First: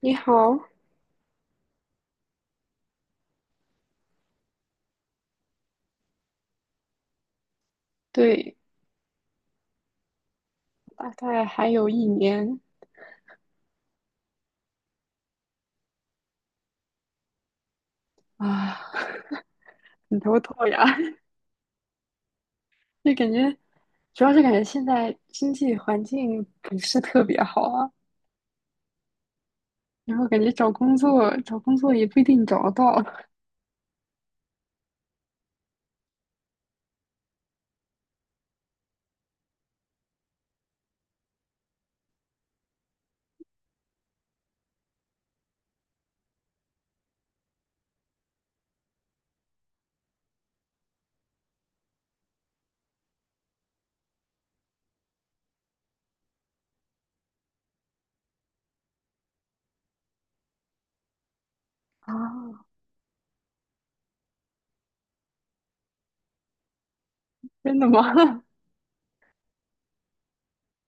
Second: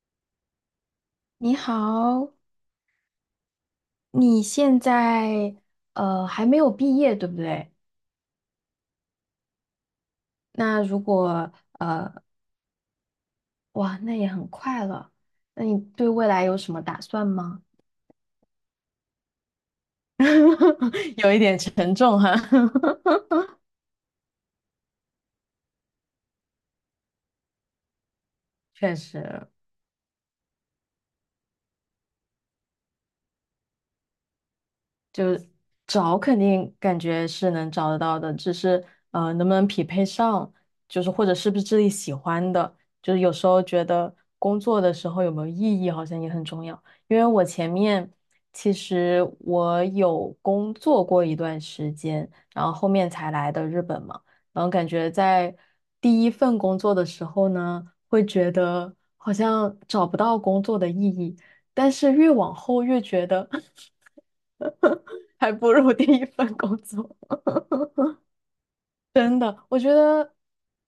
你好，你好，你现在还没有毕业，对不对？对，那如大概果还有一年哇，那也很快了。那你对未来有什么打算吗？啊，很头痛呀。有一点沉重哈，就感觉，主要是感觉现在经济环境不是特别好啊，确实。然后感觉找工作也不一定找得到就找肯定感觉是能找得到的，只是能不能匹配上，就是或者是不是自己喜欢的，就是有时候觉得工作的时候有没有意义好像也很重要。因为我前面其实我有工作过一段时间，然后后面才来的日本嘛，然后感觉在第一份工作的时候呢，会觉得好像找不到工作的意义，但啊。是越往后越觉得。还不如 第一份工作。真的吗？真的，我觉得，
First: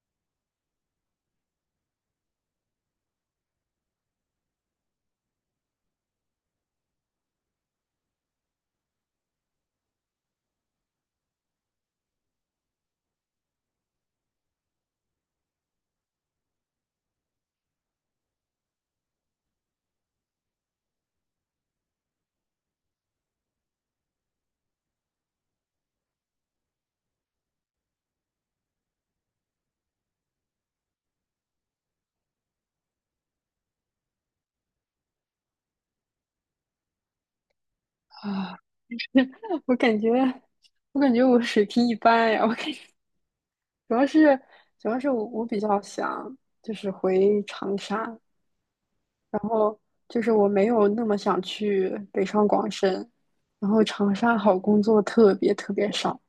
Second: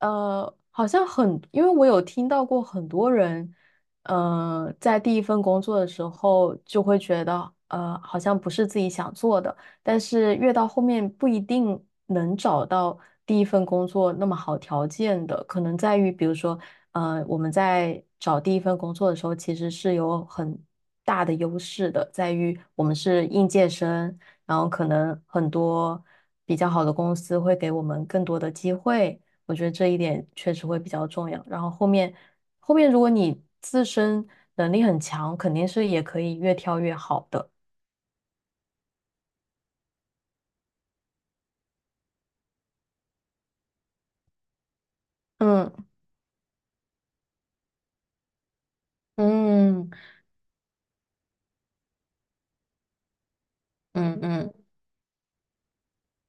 好像很，因为我有听到过很多人，在第一份工作的时候就会觉得，好像不是自己想做的，但是越到后面不一定能找到第一份工作那么好条件的，可能在于，比如说，我们在找第一份工作的时候，其实是有很大的优势的，在于我们是应届生。然后可能很多比较好的公司会给我们更多的机会，我觉得这一点确实会比较重要。然后后面如果你自身能力很强，肯定是也可以越跳越好的。啊，我感觉，我感觉我水平一般呀。我感觉主要是，主要是我比较嗯想就是回长沙，然后嗯就是我没有那么想去北上广深，然后长嗯沙嗯好工作特别特别少。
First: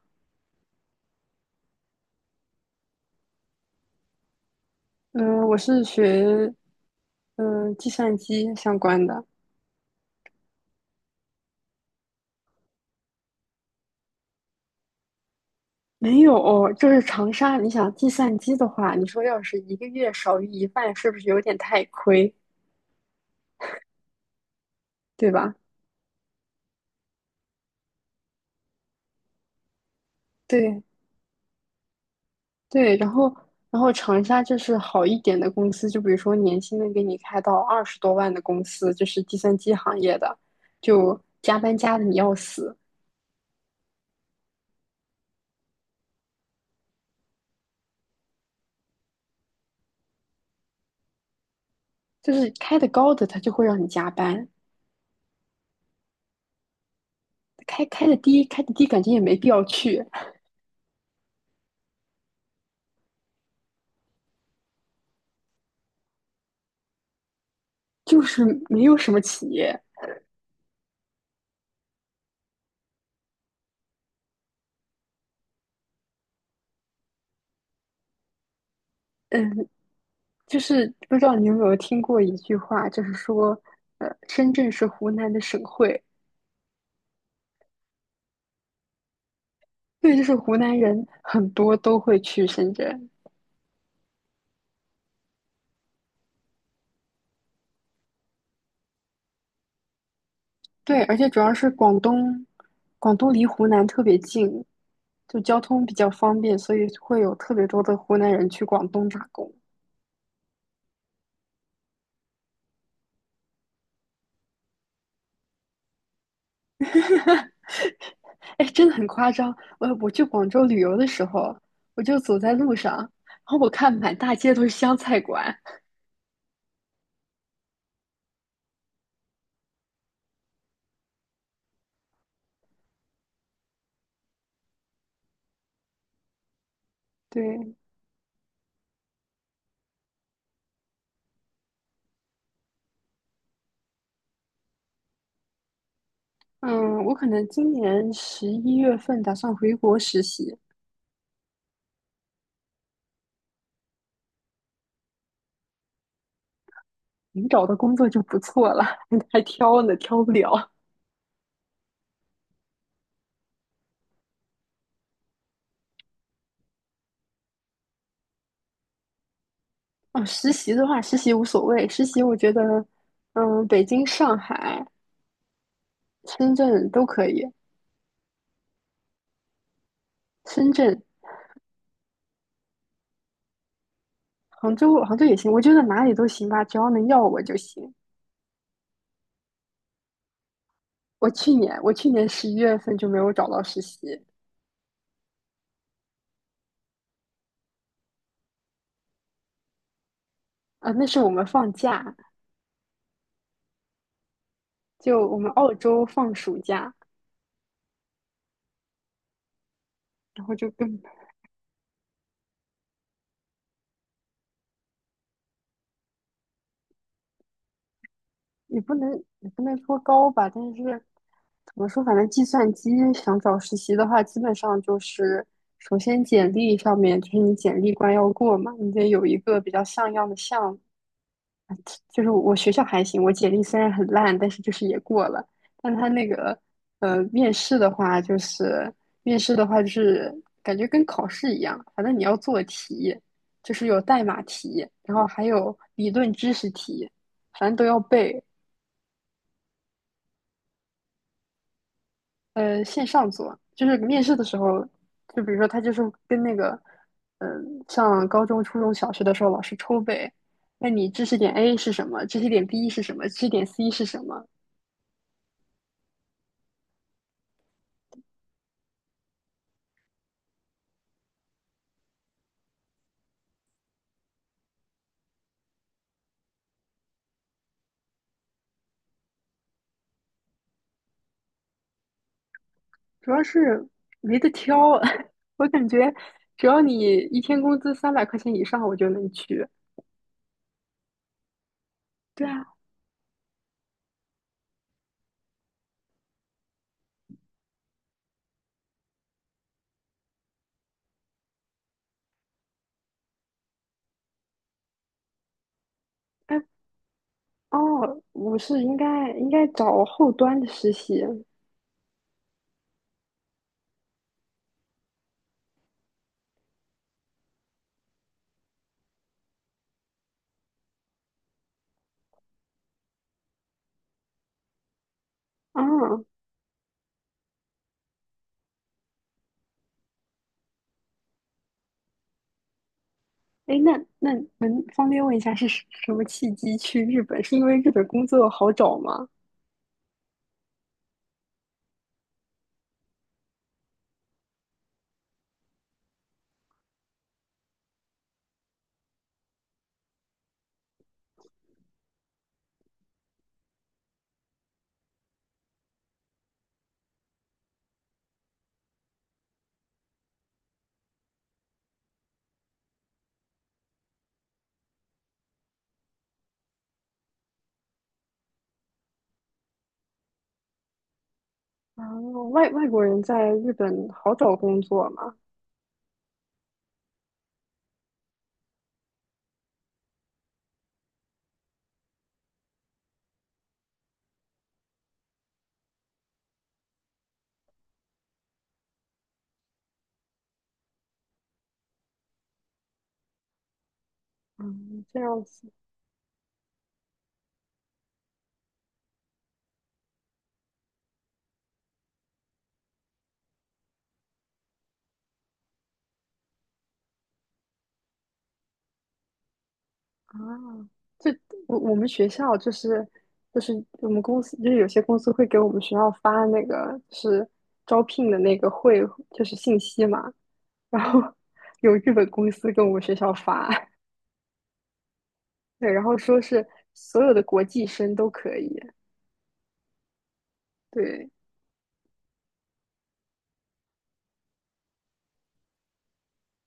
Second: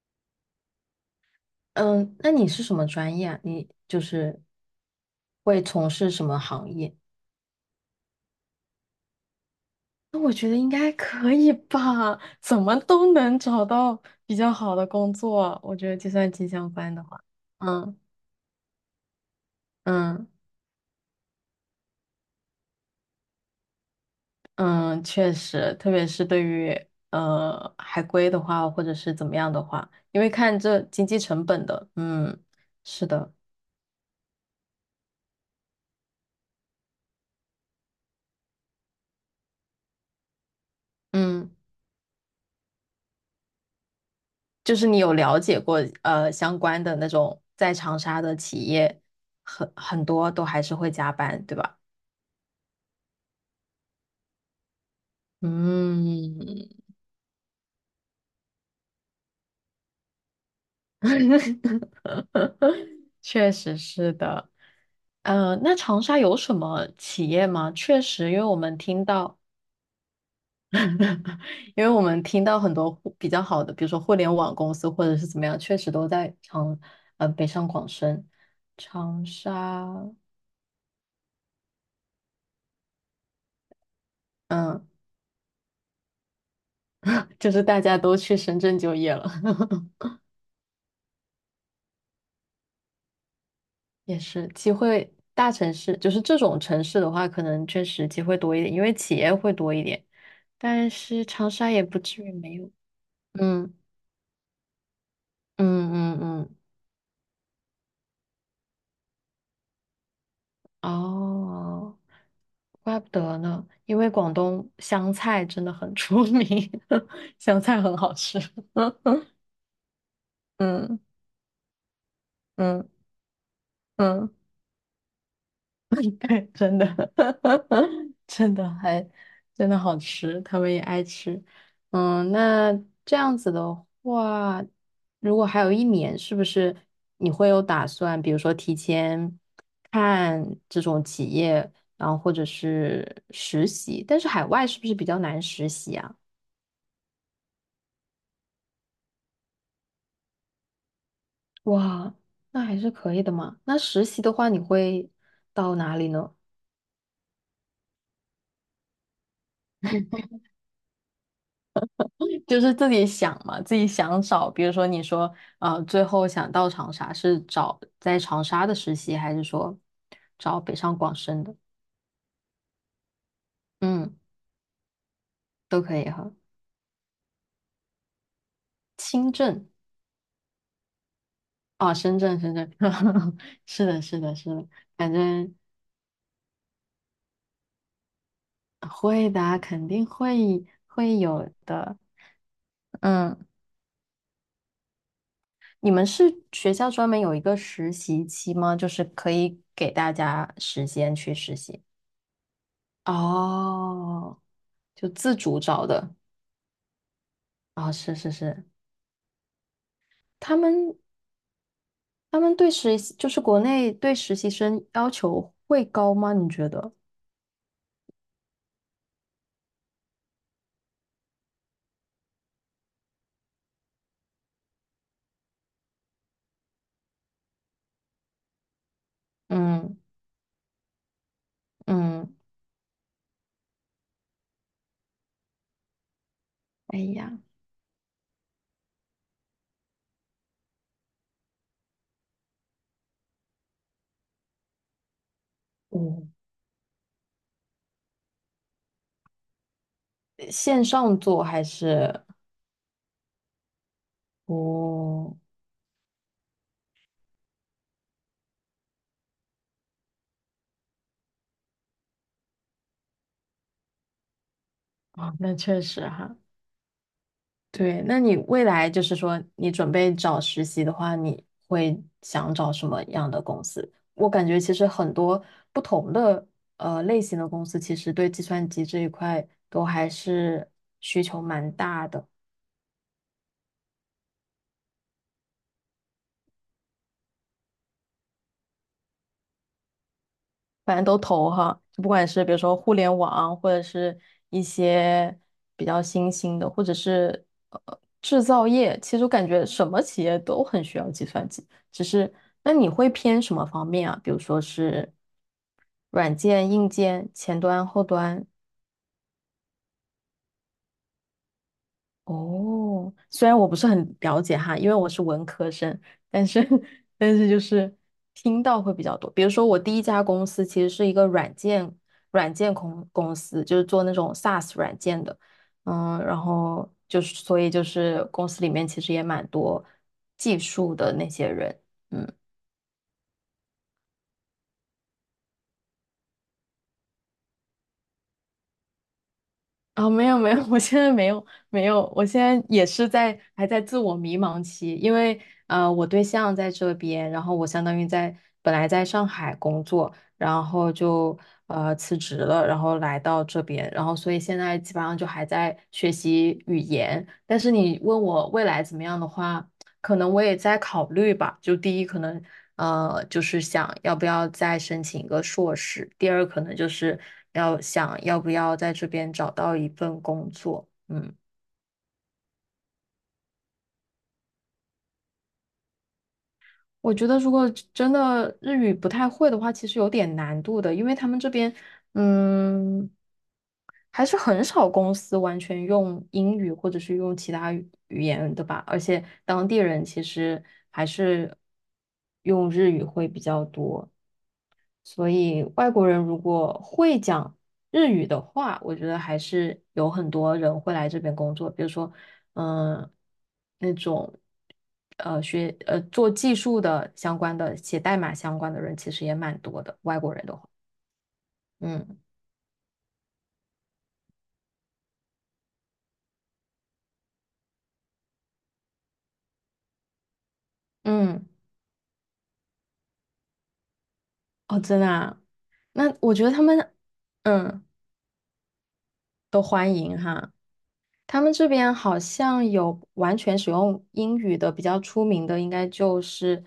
嗯，那你是什么专业啊？你就是嗯、我会是从事什么学行业？计算机相关的，那我觉得应该可以吧，怎么都能找到比较好的工作。我觉得计没算机有，相就关是的话，长沙。你想嗯计算机的话，你说要是1个月嗯。少于一半，是不是有点太亏，嗯，对确吧？实，特别是对于海归的话，或者是怎么样的话，因为看这对经济成本的，嗯，对，是然后的，然后长沙就是好一点的公司，就比如说年薪能给你开到20多万的公司，就是计算机行业的，就嗯，加班加的你要死。就是你有了解过相关的那种在长沙的企业，很多都还是会加班，对吧？就是开的高的，他就会让你加班；嗯，开的低感觉也没必要去，确实是的。呃，那长沙有什么企业吗？确就实，因是为我们没有听什么到。企业。因为我们听到很多比较好的，比如说互联网公司或者是怎么样，确实都在呃北上广深、长嗯，沙，就是不知道你有没有听过一句话，就是说，深圳是嗯，湖南的省会，就是大家都去深圳就业了，对，就是湖南人很多都会去深圳，也是机会。大城市就是这种城市的话，可能确实机会多一点，因为企业会多一点。但对，而是且主长要是沙也广不至于东，没有。广东离湖嗯南特别近，就交通嗯比较嗯方嗯，便，所以会有特别多的湖南人去广东打工。哦，怪不得呢，因为广东香菜真的很出名，香菜很好吃。哎，真的很夸 张。我去广州旅游的时候，我就走在路嗯上，然后我看满嗯大嗯。街都是湘菜馆。对，真的，真的还真的好吃，他们也爱吃。嗯，那这样子的话，如果还有1年，是不是你会有对，打算，比如说提前看这种企业，然后或者是实习？但是海外是不是比较难实习啊？嗯，我可能今年十一月份打算回国实习，哇，那还是可以的嘛。那实习的话，你会到哪里呢？能找到工作就不错了，还挑呢，挑不了。就是自己想嘛，自己想找，比如说你说，最后想到长沙是找在长沙的实习，还是说哦，实找习北的上话，广实习无深的？所谓，实习我觉得，北京、嗯，上海、都可以哈。深圳都可以，深圳深圳、啊，深圳，深圳，是的，是的，是的，杭州、反杭州也行，正我觉得哪里都行吧，只要能要我就行。会的啊肯定会我有去年，我的。去年十一月份就没有嗯，找到实习，你们是学校专门有一个实习期吗？就是可以给大家时啊，那间是我去们实放习。假，哦，就就自我们主澳找洲的。放暑假，啊、是是是，然后他就们跟他们对实习就是国内对实习生要求会高吗？你觉得？也不能也不能说高吧，但是怎么说，反正计算机想找实习的话，基本上就是首先简历上面就是你简历关要过嘛，你得有一个比较嗯像样的项目，就是嗯，我学校还行，我简历虽然很烂，但是就是也过了。但他那个哎呃呀，面试的话，就是面试的话就是感觉跟考试一样，反正你要做题，就是有代码题，然后还有理论嗯，知识题，反正都要背。线上做还是线上做，就是面试的时候，哦就比如说他就是跟那个嗯、呃上高中、初中小学的时候老师抽背，问你知识点 A 是什么，知识点 B 是什么，知识点 C 是什么。啊、那确实哈。对，那你未来就是说，你准备找实习的话，你会想找什么样的公司？我感觉其实很多不同的类型的公司，其实对计算机这一块都还是需求蛮大的。主要是没得挑，我感觉只要你1天工资300块钱以上，我就能去。反正都投哈，就不管是对比如啊，说互联网，或者是一些比较新兴的，或者是制造业，其实我感觉什么企业都很需要计算机。只是那你会偏什么方面啊？比如说是软哎，件、硬件、前端、后哦，端，我是应该找后端的实习啊。哦，虽然我不是很了解哈，因为我是文科生，但是 但是就是听到会比较多。比如说我第一家公司其实是一个软件公公司，就是做那种 SaaS 软件的，嗯，然后就是所以就是公司里面其实也蛮多技术的那些人，嗯。哎，那能方便问一下是什么契机去日本？是因为日本工作好找吗？啊、没有没有，我现在没有没有，我现在也是在还在自我迷茫期，因为我对象在这边，然后我相当于在本来在上海工作，然后就辞职了，然后来到这边，然后所以现在基本上就还在学习语言。但是你问我未来怎么样的话，可能我也在考虑吧。就第一，可能就是想要不要再申请一个硕士；第二，可能就是想要不要在这边找到一份工作。嗯，啊，外国人在日本好找工作吗？我觉得如果真的日语不太会的话，其实有点难度的，因为他们这边嗯还是很少公司完全用英语或者是用其他语言的吧，而且当地人其实还是用日语会比较多。嗯，这所样以子。外国人如果会讲日语的话，我觉得还是有很多人会来这边工作。比如说，嗯，那种学做技术的相关的、写代码相关的人，其实也蛮多的。外国啊，人的话，就我们嗯学校就是我们公司就是有些公司会给我们学校发那个就是招聘的那个会就是信息嘛，然后嗯，有日本公司跟我们学校发，哦，真的啊，对，然那后我说觉得他是们所有的国际嗯生都可以，都欢迎哈。对他们这边好像有完全使用英语的，比较出名的应该就是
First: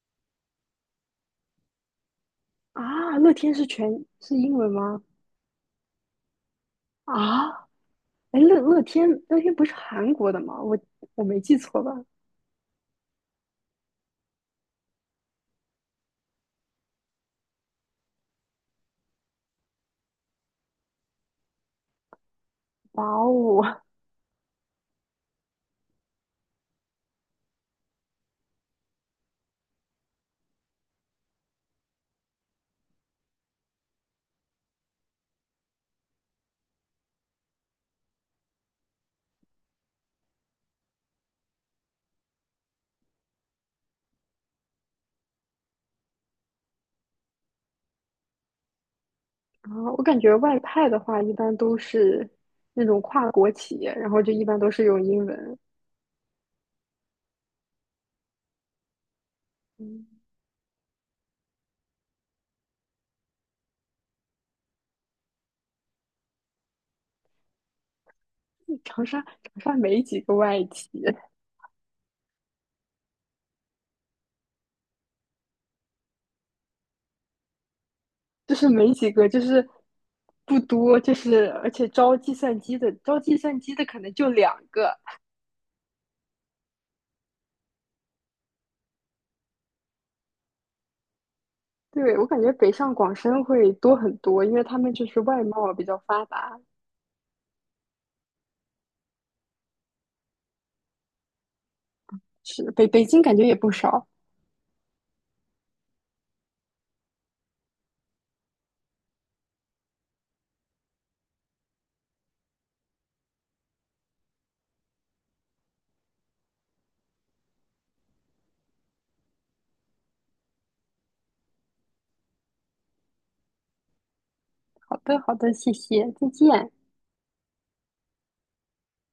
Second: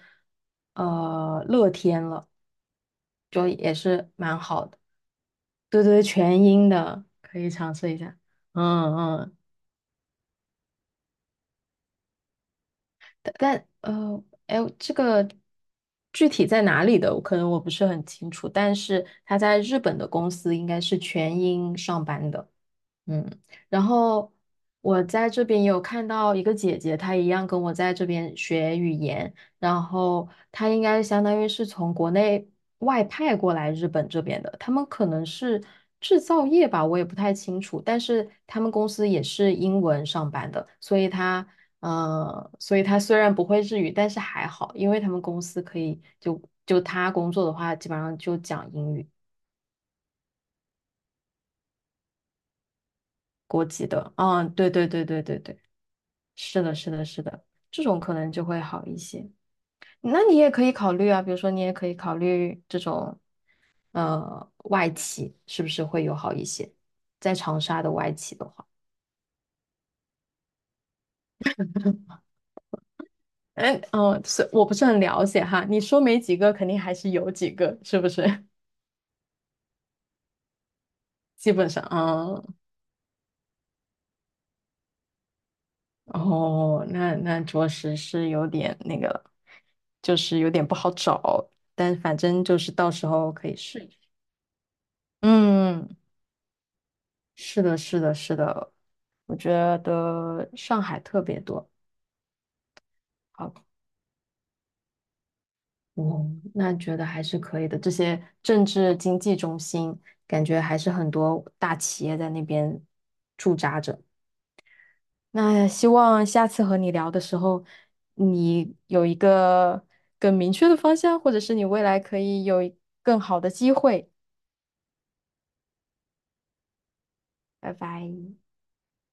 乐天了。啊，乐就天是也全是是蛮英好文的。吗？对对，全音的可以啊，尝试一下。哎，乐乐嗯天嗯乐天不是韩国的吗？我没记错吧？但哎，这个具体在哪里的，我可能我不是很清楚，但是他在日本的公司应该是全英上班的，哇嗯，哦，然后我在这边有看到一个姐姐，她一样跟我在这边学语言，然后她应该相当于是从国内外派过来日本这边的，他们可能是制造业吧，我也不太清楚，但是他们公司也是英文上班的，所以她。嗯，所以他虽然不会日语，但是还好，因为他们公司可以就他工作的话，基本上就讲英语，啊，我感觉外派的话，一般都是那种跨国国企籍业，然的。后就一嗯，般都对是对用对对英对文。对，是的，是的，是的，这种可能就会好一些。嗯，那你也可以考虑啊，比如说你也可以考虑这种外企，是不是会友好一些？在长沙的外企的话，长沙没几个外企，哎，嗯，是我不是很了解哈，你说没几个，肯定还是有几个，是不是？就是没几个，就是不多，就 是基本而上，且招计算嗯。机的，招计算机的可能就2个。哦，那着实是有点那个就是有点不好找，但对，反我感正觉就北是到上时广候深可以会试一多试。很多，因为他们就是外贸比嗯，较发达。是的，是的，是的，我觉得上海特别多。是，北京感觉好，也不少。哦，那觉得还是可以的。这些政治经济中心，感觉还是很多大企业在那边驻扎着。那希望下次和你聊的时候，你有一个更明确的方向，或者是你未来可以有一更好的机会。好的，好的，谢谢，再见。拜拜。